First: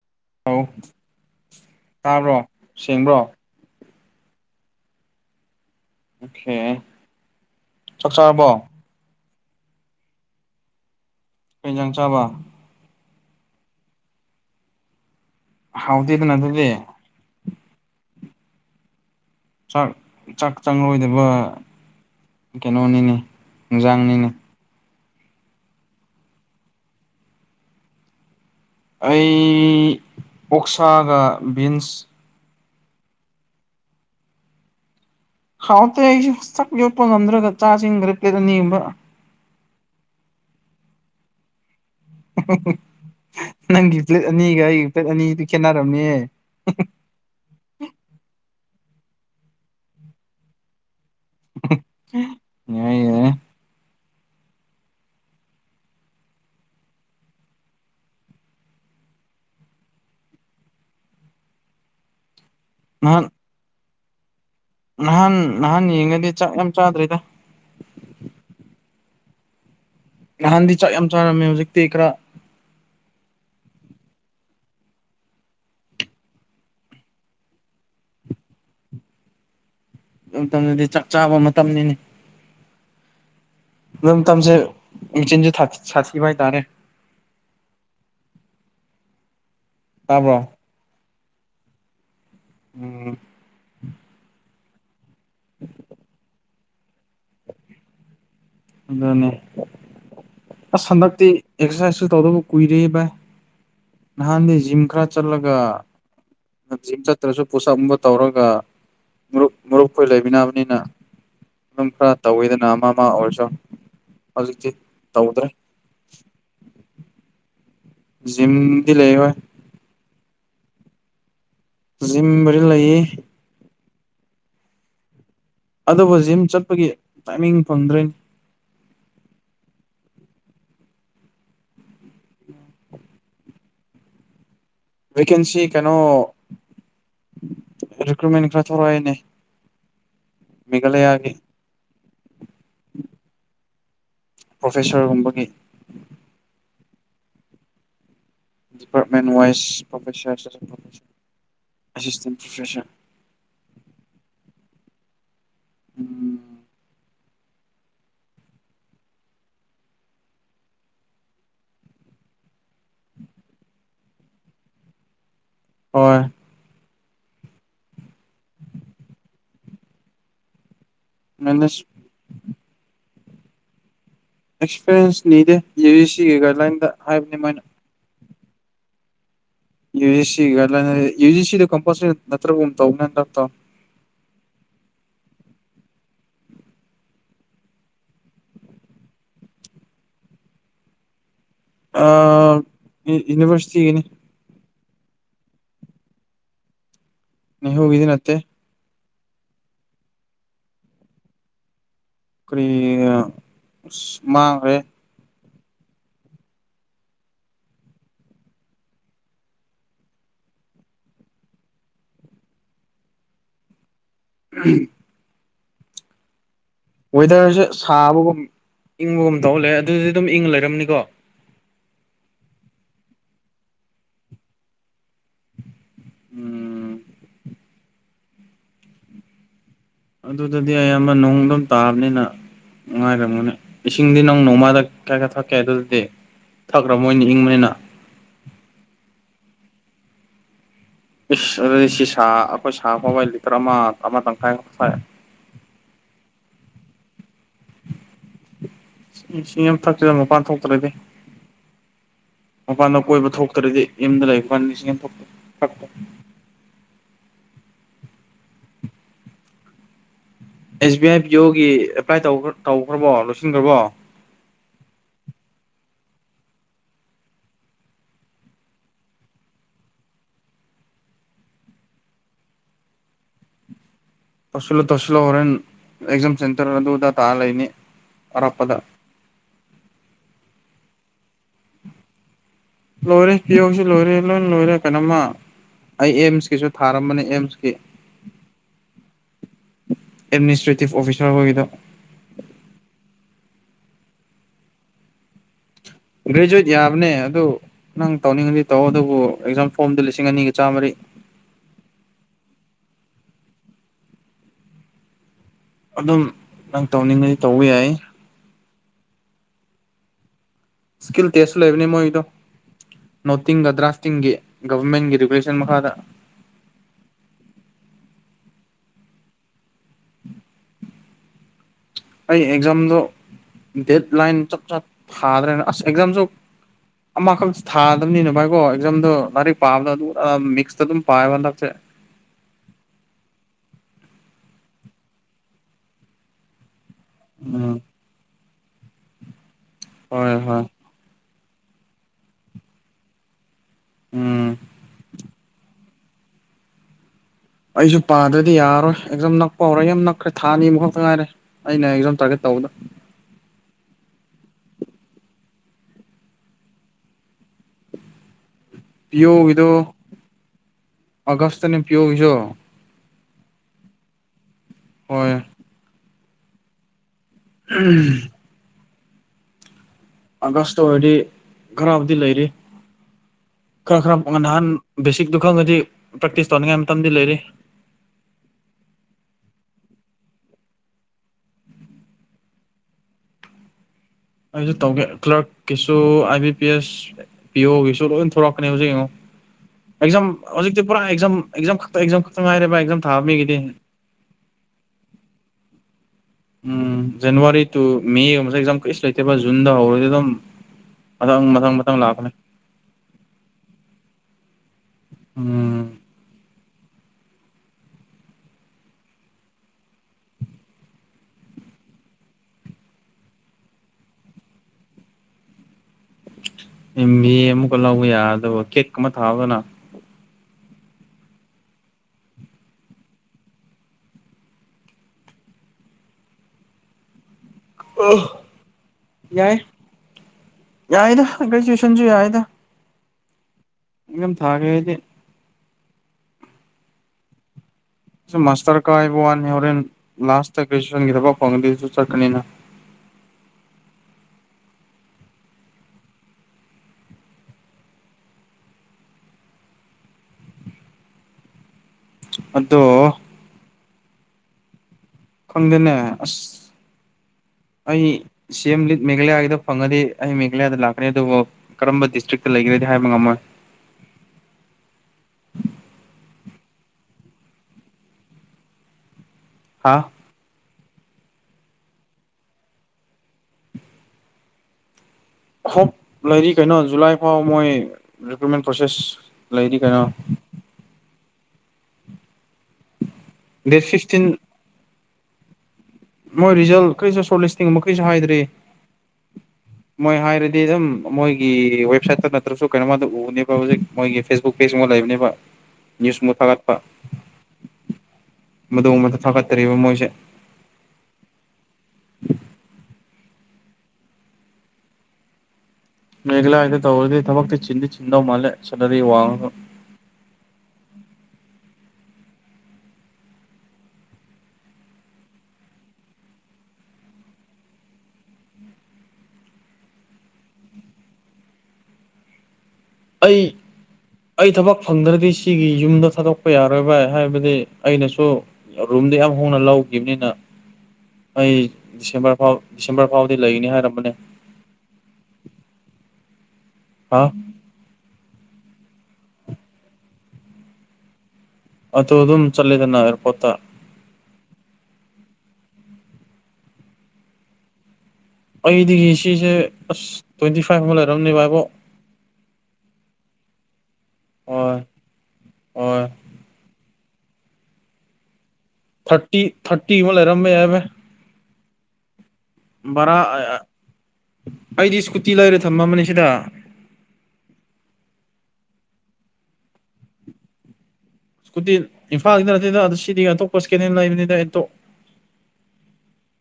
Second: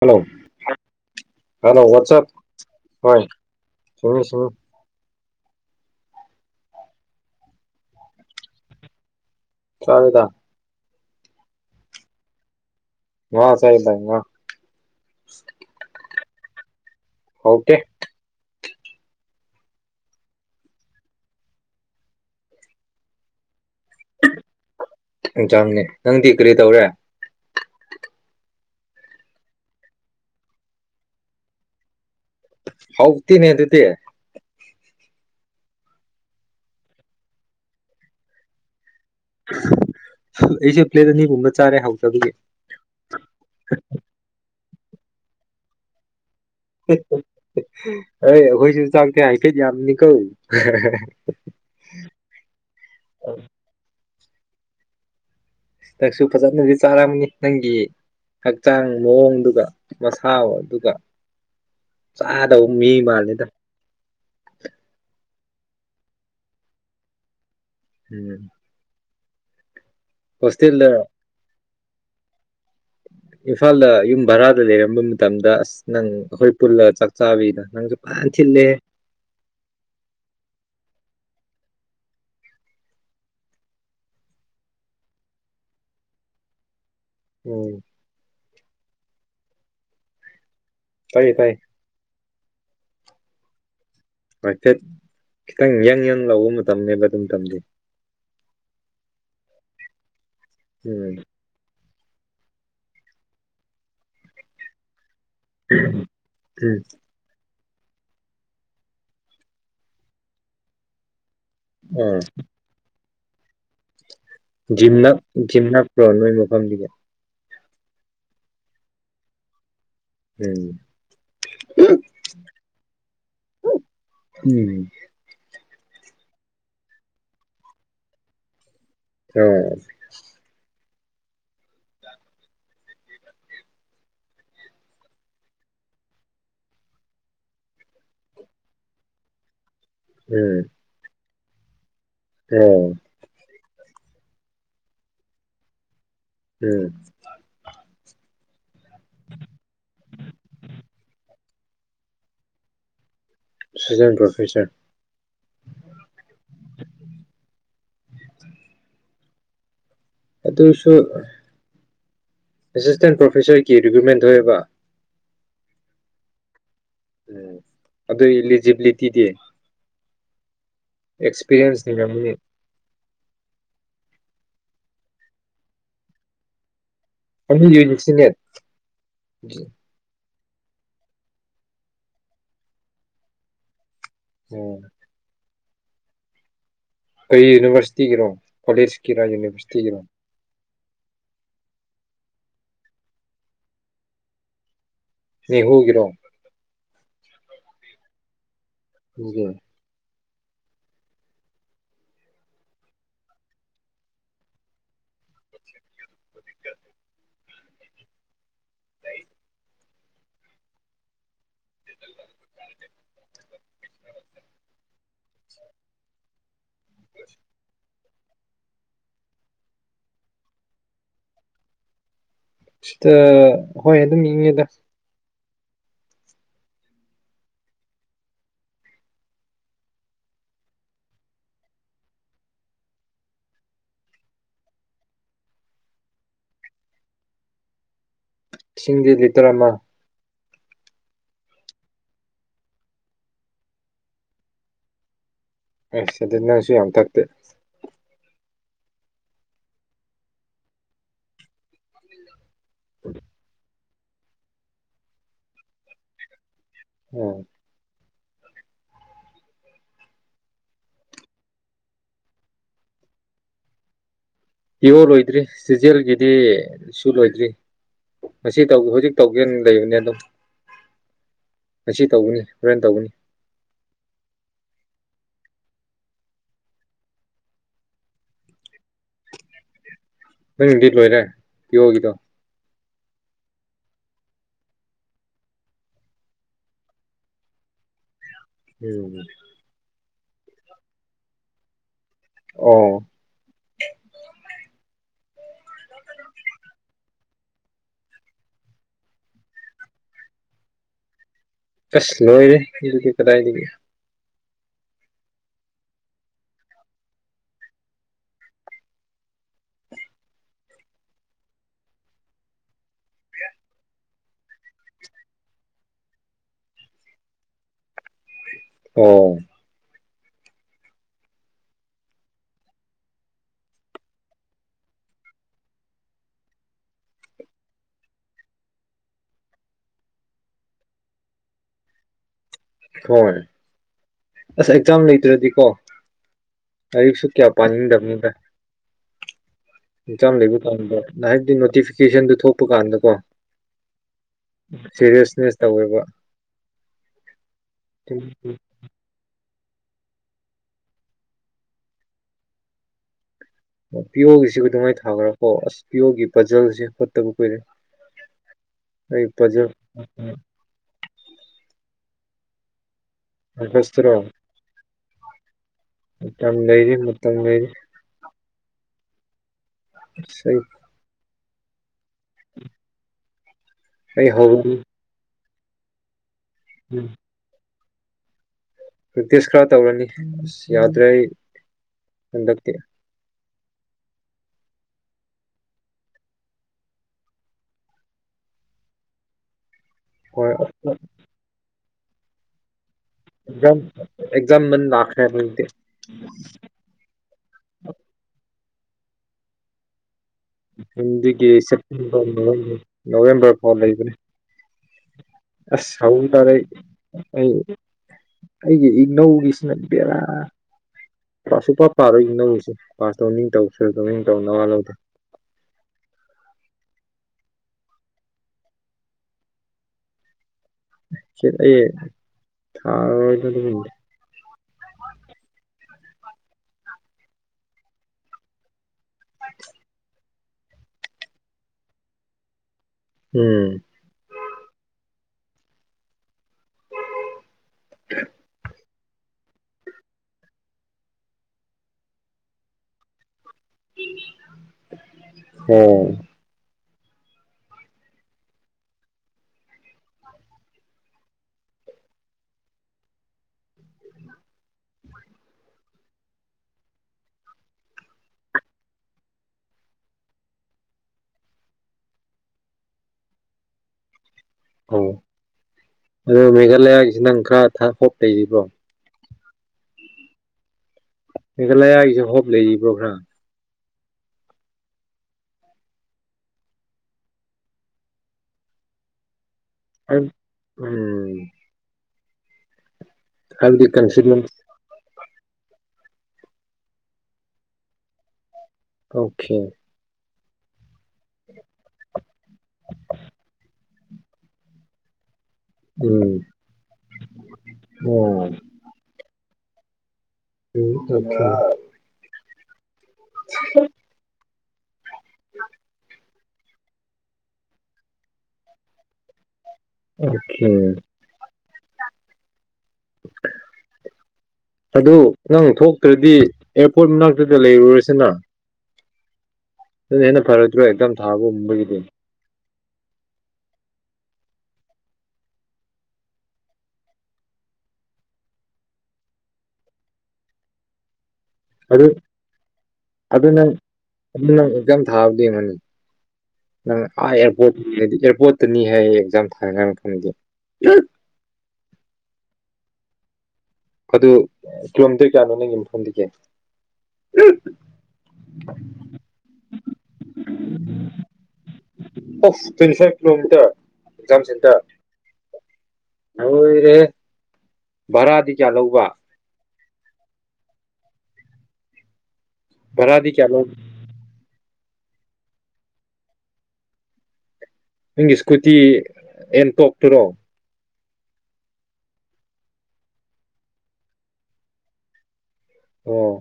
hello ꯑꯧ hello WhatsApp ꯇꯥꯕ꯭ꯔꯣ ꯍꯣꯢ ꯁꯦꯡꯕ꯭ꯔꯣ [unintelligible] ꯑꯣꯈꯦ ꯆꯥꯛ ꯆꯥꯔꯕꯣ ꯆꯥꯔꯦꯗ ꯀꯩ ꯏꯟꯖꯥꯡ ꯆꯥꯕ ꯉꯥ ꯆꯥꯢꯗ ꯉꯥ ꯍꯥꯎꯗꯦꯗ ꯅ ꯑꯗꯨꯗꯤ ꯍꯥꯎꯇꯦ ꯆꯥꯛ ꯆꯥꯛ ꯆꯪꯉꯣꯏꯗꯕ ꯀꯩꯅꯣꯅꯤꯅꯦ ꯏꯟꯖꯥꯡꯅꯤꯅꯦ ꯑꯦꯛꯖꯥꯝꯅꯦ ꯅꯪꯗꯤ ꯀꯔꯤ ꯇꯧꯔꯦ ꯑꯩ ꯑꯣꯛꯁꯥꯒ ꯕꯤꯟꯁ ꯍꯥꯎꯇꯦꯅꯦ ꯑꯗꯨꯗꯤ ꯍꯥꯎ ꯇꯦ ꯑꯩ ꯆꯨ ꯆꯞ ꯂꯦꯞꯄ ꯉꯝꯗ꯭ꯔꯒ ꯆꯥꯖꯤꯟꯒ꯭ꯔꯦ ꯄ꯭ꯂꯦꯠ ꯑꯅꯤꯒꯨꯝꯕ ꯑꯩꯁꯦ ꯄ꯭ꯂꯦꯗ ꯑꯅꯤꯒꯨꯝꯕ ꯆꯥꯔꯦ ꯍꯥꯎ ꯅꯪꯒꯤ ꯄ꯭ꯂꯦꯠ ꯑꯅꯤꯒ ꯑꯩꯒꯤ ꯄ꯭ꯂꯦꯠ ꯑꯅꯤꯒ ꯈꯦꯠꯅꯔꯝꯅꯤꯍꯦ ꯑꯥꯏ ꯑꯈꯣꯏꯁꯨ ꯆꯥꯛꯇꯦ ꯍꯥꯏꯐꯦꯠ ꯌꯥꯝꯅꯤ ꯀꯣ ꯌꯥꯏ ꯌꯥꯏ ꯅꯪꯁꯨ ꯐꯖꯅꯗꯤ ꯆꯥꯔꯝꯃꯅꯤ ꯅꯪꯒꯤ ꯍꯛꯆꯥꯡ ꯃꯑꯣꯡꯗꯨꯒ ꯃꯁꯥꯎ ꯑꯗꯨꯒ ꯆ ꯇꯧ ꯃꯤ ꯅꯍꯥꯟ ꯃꯥꯜꯂꯤꯗ ꯅꯍꯥꯟ ꯅꯍꯥꯟ ꯌꯦꯡꯉꯗꯤ ꯆꯥꯛ ꯌꯥꯝ ꯆꯥꯗ꯭ꯔꯦꯗ [unintelligible] ꯅꯍꯥꯟꯗꯤ ꯍꯣꯁꯇꯦꯜꯗ ꯆꯥꯛ ꯌꯥꯝ ꯆꯥꯔꯝꯃꯦ ꯍꯧꯖꯤꯛꯇꯤ ꯈꯔ ꯏꯝꯐꯥꯜꯗ ꯌꯨꯝ ꯚꯔꯥꯗ ꯂꯩꯔꯝꯕ ꯃꯇꯝꯗ ꯑꯁ ꯅꯪ ꯑꯈꯣꯏ ꯄꯨꯜꯂ ꯆꯥꯛ ꯆꯥꯕꯩꯗꯣ ꯅꯪꯁꯨ ꯐꯖ ꯊꯤꯜꯂꯦ ꯑꯗꯨ ꯃꯇꯝꯗꯗꯤ ꯆꯥꯛ ꯆꯥꯕ ꯃꯇꯝꯅꯤꯅꯦ ꯗꯨ ꯃꯇꯝꯁꯦ ꯃꯤꯆꯤꯟꯁꯦ ꯁꯥꯊꯤꯕ ꯍꯥꯏꯇꯥꯔꯦ ꯎꯝ ꯇꯥꯕ꯭ꯔꯣ ꯇꯥꯏꯌꯦ ꯇꯥꯏꯌꯦ ꯎꯝ ꯍꯥꯏꯐꯦꯠ ꯈꯤꯇꯪ ꯌꯪ ꯌꯪ ꯂꯥꯎꯕ ꯃꯇꯝꯅꯦꯕ ꯑꯗꯨ ꯃꯇꯝꯗꯤ ꯑꯗꯨꯅꯦ ꯑꯁ ꯎꯝ ꯍꯟꯗꯛꯇꯤ ꯑꯦꯛꯁꯔꯁꯥꯏꯁꯨ ꯇꯧꯗꯕ ꯀꯨꯏꯔꯦꯍꯦ ꯕꯥꯏ ꯅꯍꯥꯟꯗꯤ ꯖꯤꯝ ꯈꯔ ꯆꯠꯂꯒ ꯎꯝ ꯖꯤꯝ ꯆꯠꯇ꯭ꯔꯁꯨ ꯄꯨꯁ ꯑꯞ ꯀꯨꯝꯕ ꯇꯧꯔꯒꯨ ꯃꯔꯨꯞ ꯃꯔꯨꯞꯈꯣꯏ ꯂꯩꯃꯤꯟꯅꯕꯅꯤꯅ ꯑꯗꯨꯝ ꯈꯔ ꯑꯥ ꯇꯧꯋꯤꯗꯅ ꯑꯃ ꯑꯃ ꯑꯣꯏꯔꯁꯨ ꯍꯧꯖꯤꯛꯇꯤ ꯖꯤꯝꯅ ꯇꯧꯗ꯭ꯔꯦ ꯖꯤꯝ ꯅꯛꯄ꯭ꯔꯣ ꯅꯣꯏ ꯃꯐꯝꯗꯒꯤ ꯖꯤꯝꯗꯤ ꯂꯩꯔꯣꯏ ꯎꯝ ꯖꯤꯝꯒ ꯂꯩꯌꯦ ꯎꯝ ꯑꯗꯨꯕꯨ ꯖꯤꯝ ꯆꯠꯄꯒꯤ ꯇꯥꯏꯃꯤꯡ ꯐꯪꯗ꯭ꯔꯦꯅꯦ ꯑꯣ ꯚꯦꯀꯦꯟꯁꯤ ꯀꯩꯅꯣ ꯔꯤꯀ꯭ꯔꯨꯏꯠꯃꯦꯟ ꯈꯔ ꯊꯧꯔꯛꯑꯦꯅꯦ ꯎꯝ ꯃꯤꯘꯂꯌꯥꯒꯤ [unintelligible] ꯄ꯭ꯔꯣꯐꯦꯁꯔꯒꯨꯝꯕꯒꯤ ꯎꯝ [unintelligible] ꯄꯔꯣꯐꯦꯁꯥꯔ ꯑꯦꯁꯤꯁꯇꯦꯟ ꯄ꯭ꯔꯣꯐꯦꯁꯌ [unintelligible] ꯄ꯭ꯔꯣꯐꯦꯁꯔ ꯎꯝ [inaudible] ꯑꯗꯨꯁꯨ ꯑꯦꯁꯤꯁꯇꯦꯟ ꯄ꯭ꯔꯣꯐꯦꯁꯔꯒꯤ ꯔꯤꯀ꯭ꯔꯨꯠꯃꯦꯟ ꯊꯣꯛꯑꯦꯕ ꯍꯣꯏ ꯎꯝ ꯑꯗꯨ ꯏꯂꯤꯖꯤꯕꯤꯂꯤꯇꯤꯗꯤ ꯃꯦꯅꯦꯖ ꯑꯦꯛꯁꯄꯤꯔꯦꯟꯁ ꯂꯩꯔꯝꯒꯅꯤ ꯑꯦꯛꯁꯄꯤꯔꯦꯟ ꯏꯗꯦ [unintelligible] ꯑꯗꯨ ꯌꯦꯡꯉꯨꯁꯤꯅꯦ [inaudible] [unintelligible] ꯎꯝ ꯀꯔꯤ ꯌꯨꯅꯤꯚꯔꯁꯤꯇꯤꯒꯤꯔꯣ ꯀꯣꯂꯦꯖꯀꯤꯔ ꯌꯨꯅꯤꯚꯔꯁꯤꯇꯤꯒꯤꯔꯣ ꯑ ꯌꯨ ꯌꯨꯅꯤꯚꯔꯁꯤꯇꯤꯒꯤꯅꯤ ꯃꯤ ꯍꯨꯒꯤꯔꯣ ꯃꯤꯍꯨ ꯒꯤꯗꯤꯅꯠꯇꯦ [unintelligible] ꯀꯔꯤ ꯑꯁ ꯃꯥꯥꯡꯒꯔꯦ ꯎꯝ ꯋꯦꯗꯔꯁꯦ ꯁꯥꯕꯒꯨꯝ ꯏꯪꯕꯒꯨꯝ ꯇꯧꯂꯩꯔꯦ ꯑꯗꯨꯗꯤ ꯑꯗꯨꯝ ꯏꯪ ꯂꯩꯔꯝꯅꯤꯀꯣ ꯁꯤꯇ ꯍꯣꯏ ꯑꯗꯨꯝ ꯏꯪꯉꯦꯗ ꯎꯝ ꯑꯗꯨꯗꯗꯤ ꯑꯌꯥꯝꯕ ꯅꯣꯡ ꯑꯗꯨꯝ ꯇꯥꯕꯥꯅꯤꯅ ꯅꯨꯡꯉꯥꯏꯔꯝꯒꯅꯤ ꯏꯁꯤꯡꯗꯤ ꯅꯪ ꯅꯣꯡꯃꯥꯗ ꯀꯌꯥ ꯀꯌꯥ ꯊꯛꯀꯦ ꯑꯗꯨꯗꯗꯤ ꯊꯥꯛꯂꯝ ꯔꯣꯏꯅꯦ ꯏꯪꯕꯅꯤꯅꯥ ꯏꯤꯁꯤꯡꯗꯤ ꯂꯤꯇꯔ ꯑꯃ [unintelligible] ꯑꯥꯁ ꯑꯗꯨꯗꯤ ꯅꯪꯁꯨ ꯌꯥꯝ ꯊꯛꯇꯦ [unintelligible] [unintelligible] [inaudible] ꯑꯦꯁ ꯕꯤ ꯑꯥꯏ ꯕꯤꯌꯣꯒꯤ ꯑꯦꯄ꯭ꯂꯥꯏ ꯇꯧꯕ ꯇꯧꯈ꯭ꯔꯕꯣ ꯂꯣꯏꯁꯤꯟꯈ꯭ꯔꯕꯣ ꯏꯌꯣ ꯂꯣꯏꯗ꯭ꯔꯤ ꯆꯦꯖꯦꯜꯒꯤꯗꯤ ꯏꯁꯨ ꯂꯣꯏꯗ꯭ꯔꯤ ꯉꯁꯤ ꯇꯧ ꯍꯧꯖꯤꯛ ꯇꯧꯒꯦꯅ ꯂꯩꯕꯅꯦ ꯑꯗꯣ ꯉꯁꯤ ꯇꯧꯒꯅꯤ ꯍꯣꯔꯦꯟ ꯇꯧꯒꯅꯤ ꯇꯧꯁꯟꯂꯣ ꯇꯧꯁꯟꯂꯣ ꯍꯣꯔꯦꯟ ꯑꯦꯛꯖꯥꯝ ꯁꯦꯟꯇꯔ ꯑꯗꯨ ꯑꯗꯥ ꯇꯥ ꯂꯩꯅꯤ ꯑꯔꯥꯞꯄꯗ ꯅꯪꯒꯤ ꯂꯣꯏꯔꯦ ꯄꯤꯌꯣ ꯒꯤꯗꯣ ꯂꯣꯏꯔꯦ ꯄꯤꯑꯣꯒꯤꯁꯨ ꯂꯣꯏꯔꯦ ꯂꯣꯏ ꯂꯣꯏꯔꯦ ꯀꯩꯅꯣꯝꯃ ꯑꯩ ꯑꯦꯝꯁꯀꯤꯁꯨ ꯊꯥꯔꯝꯕꯅꯤ ꯑꯦꯝꯁꯀꯤ ꯎꯝ [inaudible] ꯑꯦꯗꯃꯤꯁꯇ꯭ꯔꯦꯇꯤꯞ ꯑꯣꯐꯤꯁꯔ ꯍꯣꯏꯒꯤꯗ ꯑꯣ ꯒ꯭ꯔꯦꯖꯨꯌꯦꯠ ꯌꯥꯕꯅꯦ ꯑꯗꯨ ꯅꯪ ꯇꯧꯅꯤꯡꯉꯗꯤ ꯇꯧꯑꯣ ꯑꯗꯨꯕꯨ ꯑꯦꯛꯖꯥꯝ ꯐꯣꯝꯗꯨ ꯂꯤꯁꯤꯡ ꯑꯅꯤꯒ ꯆꯥꯝꯃꯔꯤ [unintelligible] ꯑꯁ ꯂꯣꯏꯔꯦ ꯑꯗꯨꯗꯤ ꯀꯗꯥꯏꯗꯒꯤ ꯑꯗꯨꯝ ꯅꯪ ꯇꯧꯅꯤꯡꯉꯗꯤ ꯇꯧꯕ ꯌꯥꯏ ꯏꯁꯀꯤꯜ ꯇꯦꯁꯁꯨ ꯂꯩꯕꯅꯦ ꯃꯣꯏꯗꯣ ꯅꯣꯇꯤꯡꯒ ꯗ꯭ꯔꯥꯐꯇꯤꯡꯒꯤ ꯒꯚꯔꯃꯦꯟꯒꯤ ꯔꯤꯒꯨꯂꯦꯁꯟ ꯃꯈꯥꯗ [unintelligible] ꯑꯣ [inaudible] ꯑꯩ ꯑꯦꯛꯖꯥꯝꯗꯣ ꯗꯦꯠ ꯂꯥꯏꯟ ꯆꯞ ꯆꯥ ꯊꯥꯗ꯭ꯔꯦꯅ ꯑꯁ ꯑꯦꯛꯖꯥꯝꯁꯨ ꯑꯃꯈꯛ ꯊꯥꯗꯝꯅꯤꯅ ꯚꯥꯏꯀꯣ ꯑꯦꯛꯖꯥꯝꯗꯣ ꯂꯥꯏꯔꯤꯛ ꯄꯥꯕꯗ ꯑꯗꯨ ꯑ ꯃꯤꯛꯁꯇ ꯑꯗꯨꯝ ꯄꯥꯏꯑꯦꯕ ꯍꯟꯗꯛꯁꯦ [unintelligible] ꯍꯣꯏ ꯑꯁ ꯑꯦꯛꯖꯥꯝ ꯂꯩꯇ꯭ꯔꯗꯤꯀꯣ ꯂꯥꯏꯔꯤꯛꯁꯨ ꯀꯌꯥ ꯎꯝ ꯄꯥꯅꯤꯡꯗꯕꯅꯤꯗ ꯍꯣꯏ ꯑꯦꯛꯖꯥꯝ ꯂꯩꯕ ꯍꯣꯏ ꯀꯥꯟꯗ ꯍꯥꯏꯕꯗꯤ ꯅꯣꯇꯤꯐꯤꯀꯦꯁꯟꯗꯨ ꯊꯣꯛꯄ ꯀꯥꯟꯗꯀꯣ ꯎꯝ ꯁꯦꯔꯦꯁꯅꯦꯁ ꯇꯧꯋꯦꯕ ꯑꯩꯖꯨ ꯄꯥꯗ꯭ꯔꯗꯤ ꯌꯥꯔꯔꯣꯏ ꯑꯦꯛꯖꯥꯝꯗꯣ ꯄꯥꯎꯔꯦ ꯌꯥꯝ ꯅꯛꯈ꯭ꯔꯦ ꯊꯥ ꯑꯅꯤ ꯑꯃꯈꯛꯇ ꯉꯥꯏꯔꯦ ꯑꯩꯅ ꯑꯦꯛꯖꯥꯝ ꯇꯥꯔꯒꯦꯠ ꯇꯧꯕꯗ ꯑ ꯄꯤꯌꯨꯒꯤꯁꯤ ꯀ ꯑꯗꯨꯃꯥꯏꯅ ꯊꯥꯈ꯭ꯔꯥ ꯀꯣ ꯑꯁ ꯄꯤꯌꯨꯒꯤ ꯕꯖꯜꯁꯦ ꯈꯣꯠꯇꯕ ꯀꯨꯏꯔꯦ [inaudible] ꯑꯩ ꯄꯖ ꯑꯒꯁꯇꯅꯦ ꯄꯤꯑꯣꯒꯤꯖꯨ ꯑꯒꯁꯇꯔꯣ ꯍꯣꯏ ꯃꯇꯝ ꯂꯩꯔꯤꯅ ꯎꯝ ꯑꯁ ꯑꯩ ꯑꯒꯁꯇ ꯑꯣꯏꯔꯗꯤ ꯈꯔꯕꯨꯗꯤ ꯂꯩꯔꯤ ꯈꯔ ꯈꯔ ꯑꯩ ꯅꯍꯥꯟ ꯍꯧꯔꯅꯤ ꯕꯦꯁꯤꯛꯇꯨ ꯈꯪꯒꯗꯤ ꯄ꯭ꯔꯦꯛꯇꯤꯁ ꯇꯧꯅꯤꯡꯉꯥꯏ ꯎꯝ ꯃꯇꯝꯗꯤ ꯂꯩꯔꯤ ꯄ꯭ꯔꯦꯛꯇꯤꯁ ꯈꯔ ꯇꯧꯔꯅꯤ ꯑꯁ ꯌꯥꯗ꯭ꯔꯦ ꯑꯩ ꯍꯟꯗꯛꯇꯤ ꯑꯩꯁꯨ ꯇꯧꯒꯦ ꯀ꯭ꯂꯔꯛꯀꯤꯁꯨ ꯑꯥꯏ ꯕꯤ ꯄꯤ ꯑꯦꯁ ꯄꯤ ꯑꯣ ꯒꯤꯁꯨ ꯂꯣꯏ ꯊꯣꯔꯛꯀꯅꯤ ꯍꯧꯖꯤꯛ ꯌꯦꯡꯉꯣ ꯑꯦꯛꯖꯥꯝ ꯍꯣꯏ ꯍꯧꯖꯤꯛꯇꯤ ꯄꯨꯔꯥ ꯑꯦꯛꯖꯥꯝ ꯑꯦꯛꯖꯥꯝ ꯈꯛꯇ ꯑꯦꯛꯖꯥꯝ ꯈꯛꯇ ꯉꯥꯏꯔꯦ ꯕꯥꯢ ꯑꯦꯛꯖꯥꯝ ꯊꯥꯕ ꯃꯤꯒꯤꯗꯤ ꯑꯦꯛꯖꯥꯝ ꯑꯦꯛꯖꯥꯝ ꯃꯟ ꯂꯥꯛꯈꯔꯦ ꯍꯨꯖꯤꯛꯇꯤ ꯎꯝ ꯖꯅꯋꯥꯔꯤ ꯇꯨ ꯃꯦꯒꯝꯨꯕꯁꯦ ꯑꯦꯛꯖꯥꯝ ꯂꯩꯇꯦꯕ ꯖꯨꯟꯗ ꯍꯧꯔꯗꯤ ꯑꯗꯨꯝ ꯃꯊꯪ ꯍꯤꯟꯗꯤꯒꯤ ꯃꯊꯪ ꯃꯊꯪ ꯂꯥꯛꯀꯅꯤ ꯁꯦꯞꯇꯦꯝꯕꯔ ꯅꯣꯕꯦꯝꯕꯔ ꯐꯥꯎ ꯂꯩꯕꯅꯤ ꯎꯝ ꯑꯁ ꯍꯧꯕ ꯇꯥꯔꯦ ꯑꯩ ꯑꯩꯒꯤ ꯏ ꯅꯧꯒꯤꯁꯤꯅ ꯕꯦꯔꯥ ꯑ ꯁꯨ ꯄꯥ ꯄꯥꯔꯣꯏ ꯏꯅꯧꯒꯤꯁꯨ ꯄꯥꯁ ꯇꯧ ꯅꯤꯡ ꯇꯧ ꯁꯅꯨ ꯇꯧ ꯅꯤꯡ ꯇꯧ ꯅꯋꯥ ꯂꯧꯗ ꯑꯦꯝ ꯃꯦ ꯑꯃꯨꯛꯀ ꯂꯧꯕ ꯌꯥ ꯑꯗꯨꯕ ꯀꯦꯇꯀꯨꯝꯕ ꯊꯥꯕꯅ ꯀꯦꯠ ꯑꯦ ꯊꯥꯔꯔꯣꯏꯗ꯭ꯔꯥ ꯑꯗꯨꯒ ꯗꯤ ꯑꯣ ꯌꯥꯏ ꯌꯥꯏꯗ ꯒꯔꯦꯖꯨꯌꯦꯁꯟꯁꯨ ꯌꯥꯏꯗ ꯎꯝ ꯏꯛꯖꯥꯝ ꯊꯥꯒ꯭ꯔꯦ ꯑꯩꯗꯤ ꯁꯨ ꯃꯥꯁꯇꯔ ꯀꯥꯏꯕ ꯋꯥ ꯍꯣꯔꯦꯟ ꯂꯥꯁꯇ ꯒ꯭ꯔꯦꯖꯨꯁꯟꯒꯤ ꯊꯕꯛ ꯐꯪꯑꯗꯤ ꯑꯩꯁꯨ ꯆꯠꯀꯅꯤꯅ ꯑꯣ ꯑꯗꯣ ꯈꯪꯗꯦꯅꯦ ꯑꯁ ꯑꯩ ꯁꯦꯝ ꯂꯤ ꯃꯦꯘꯂꯌꯥꯒꯤꯗꯣ ꯐꯪꯉꯗꯤ ꯑꯩ ꯃꯦꯘꯥꯂꯌꯥꯗ ꯂꯥꯛꯀꯅꯤ ꯑꯗꯨꯕꯨ ꯀꯔꯝꯕ ꯗꯤꯁꯇ꯭ꯔꯤꯛꯇ ꯂꯩꯒ ꯗꯦ ꯍꯥꯏꯕ ꯉꯝꯃꯣꯏ ꯑꯣ ꯑꯗꯨ ꯃꯦꯘꯥꯂꯌꯥꯒꯤꯁꯤ ꯅꯪ ꯈꯔ ꯍꯣꯞ ꯂꯩꯔꯤꯕ꯭ꯔꯣ ꯍꯥꯥ ꯃꯦꯘꯥꯂꯌꯥꯒꯤꯁꯨ ꯍꯣꯞ ꯂꯩꯔꯤꯕ꯭ꯔꯣꯒ꯭ꯔꯥ ꯍꯣꯞ ꯂꯩꯔꯤ ꯀꯩꯅꯣ ꯖꯨꯂꯥꯏ ꯐꯥꯎ ꯃꯣꯏ ꯔꯤꯀ꯭ꯔꯨꯃꯦꯟ ꯄ꯭ꯔꯣꯁꯦꯁ ꯂꯩꯔꯤ ꯀꯩꯅꯣ ꯑꯗꯨ ꯎꯝ ꯗꯦꯠ ꯍꯥꯏꯕꯗꯤ ꯐꯤꯐꯇꯤꯟ ꯀꯟꯁꯤꯗꯨꯌꯦꯟ ꯃꯣꯏ ꯔꯤꯖꯜ ꯀꯔꯤꯁꯨ ꯁꯣꯔꯠ ꯂꯤꯁꯇꯤꯡ ꯃꯈꯩꯁꯨ ꯍꯥꯏꯗ꯭ꯔꯤ ꯑꯣ ꯈꯦ ꯗꯤ ꯑꯗꯨꯝ ꯃꯣꯏꯒꯤ ꯋꯦꯕꯁꯥꯏꯠꯇ ꯅꯠꯇ꯭ꯔꯁꯨ ꯀꯩꯅꯣꯃꯗ ꯎꯗꯦꯕ ꯍꯧꯖꯤꯛ ꯃꯣꯏꯒꯤ ꯐꯦꯁꯕꯨꯛ ꯄꯦꯖ ꯑꯃ ꯂꯩꯕꯅꯦꯕ ꯅꯌꯨꯁ ꯎꯝ ꯃꯨꯛ ꯊꯥꯒꯠꯄ ꯑꯣ ꯃꯗꯨꯕꯗ ꯊꯥꯒꯠꯇꯔꯤꯕ ꯃꯣꯏꯁꯦ [unintelligible] [inaudible] [inaudible] [inaudible] ꯃꯦꯘꯂꯌꯥꯒꯤꯗꯣ ꯇꯧꯔꯗꯤ ꯊꯕꯛꯛꯇ ꯆꯤꯟ ꯆꯤꯟꯗꯧ ꯃꯥꯂꯦ ꯁꯦꯂꯔꯤ ꯋꯥꯡꯂꯁꯨ ꯑꯣꯀꯦ [inaudible] ꯑꯗꯨ ꯅꯪ ꯊꯣꯛꯇ꯭ꯔꯗꯤ ꯑꯦꯌꯥꯔꯄꯣꯔꯠ ꯃꯅꯥꯛꯇꯨꯗ ꯂꯩꯔꯨꯔꯁꯤꯅ ꯑꯗꯨ ꯍꯦꯟꯅ ꯐꯔꯣꯏꯗ꯭ꯔꯣ ꯑꯦꯛꯖꯥꯝ ꯊꯥꯕ ꯒꯨꯝꯕꯒꯤꯗꯤ ꯑꯩ ꯑꯩ ꯊꯕꯛ ꯐꯪꯗ꯭ꯔꯗꯤ ꯁꯤꯒꯤ ꯌꯨꯝꯗꯣ ꯊꯥꯗꯣꯛꯄ ꯌꯥꯔꯣꯏ ꯕꯥꯏ ꯍꯥꯏꯕꯗꯤ ꯑꯩꯅꯁꯨ ꯑꯔꯨ ꯌꯨꯝꯗ ꯌꯥꯝ ꯍꯣꯡ ꯂꯧꯒꯤꯕꯅꯤꯅ ꯑꯩ ꯑꯗꯨ ꯗꯤꯁꯦꯝꯕꯔ ꯐꯥꯎ ꯗꯤꯁꯦꯝꯕꯔ ꯐꯥꯎꯗꯤ ꯑꯗꯨ ꯂꯩꯒꯅꯤ ꯅꯪ ꯍꯥꯏꯔꯝꯕꯅꯦ [inaudible] ꯑꯗꯨ ꯅꯪ ꯑꯦꯛꯖꯥꯝ ꯊꯥꯕꯗꯤ ꯌꯦꯡꯉꯣꯅꯦ ꯑꯥ ꯍꯥ ꯑꯦꯔꯄꯣꯠ [unintelligible] ꯑꯦꯔꯄꯣꯠ ꯇꯅꯤ ꯍꯥꯏ ꯑꯦꯛꯖꯥꯝ ꯊꯥꯔꯀꯥꯟ ꯈꯪꯗꯦ ꯑꯇꯣ ꯑꯗꯨꯝ ꯆꯠꯂꯦꯗꯅ ꯑꯦꯔꯄꯣꯠꯇ ꯑꯗꯨ ꯀꯤꯂꯣꯃꯤꯇꯔ ꯀꯌꯥꯅꯣ ꯅꯪꯒꯤ ꯃꯐꯝꯗꯒꯤ ꯑꯩꯗꯤ ꯁꯤꯁꯦ ꯑꯁ ꯇ꯭ꯋꯦꯟꯇꯤ ꯐꯥꯏꯚ ꯐꯥꯎ ꯂꯩꯔꯝꯅꯦꯕ ꯍꯥꯏꯕꯣ of twenty five kilometre exam centre ꯍꯣꯏ ꯂꯣꯏꯔꯦꯍꯦ ꯚꯔꯥꯗꯤ ꯀꯌꯥ ꯂꯧꯕ ꯊꯥꯔꯇꯤ ꯊꯥꯔꯇꯤ ꯃꯨꯛ ꯂꯩꯔꯝꯕ ꯌꯥꯏ ꯚꯥꯏ ꯕꯔꯥ ꯚꯔꯥꯗꯤ ꯀꯌꯥ ꯂꯧ ꯑꯩꯗꯤ ꯁ꯭ꯀꯨꯇꯤ ꯂꯩꯔ ꯊꯝꯝꯕꯅꯦ ꯁꯤꯗ ꯅꯪꯒꯤ ꯏꯁꯀꯨꯇꯤ ꯑꯦꯟꯇꯣꯛꯇꯨꯔꯣ ꯁꯀꯨꯇꯤ ꯏꯝꯐꯥꯜꯒꯤꯗ ꯅꯠꯇꯦꯗ ꯑꯗꯨ ꯁꯤꯗꯤ ꯑꯇꯣꯞꯄ ꯁꯀꯦꯟ ꯍꯦꯟ ꯂꯩꯕꯅꯤꯗ ꯑꯩꯇꯣ ꯑꯣ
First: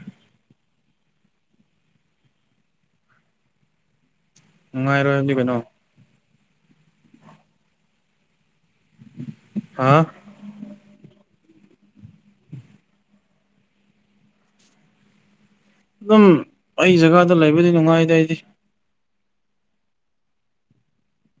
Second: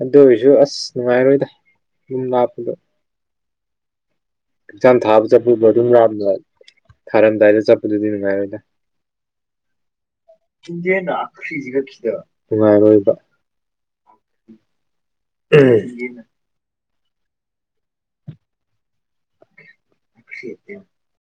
ꯑꯗꯨ ꯑꯣꯏꯔꯁꯨ ꯑꯁ ꯅꯨꯡꯉꯥꯏꯔꯣꯏꯗ ꯑꯗꯨꯝ ꯂꯥꯛꯄꯗꯣ ꯑꯦꯛꯖꯥꯝ ꯅꯨꯡꯉꯥꯏꯔꯣꯏ ꯊꯥꯕ ꯍꯥꯏꯕꯗꯤ ꯆꯠꯄ ꯀꯩꯅꯣ ꯑꯗꯨꯝ ꯂꯞꯄ ꯊꯥꯔꯝꯗꯥꯏꯗ ꯆꯠꯄꯗꯨꯗꯤ ꯅꯨꯡꯉꯥꯏꯔꯣꯏꯗ ꯍꯥ [unintelligible] [unintelligible] ꯁꯤꯗ ꯅꯨꯡꯉꯥꯏꯔꯣꯏꯕ ꯎꯍꯝ ꯑꯗꯨꯝ ꯑꯩ ꯖꯒꯥꯗ ꯂꯩꯕꯗꯤ ꯅꯨꯡꯉꯥꯏꯗ ꯑꯩꯗꯤ [unintelligible]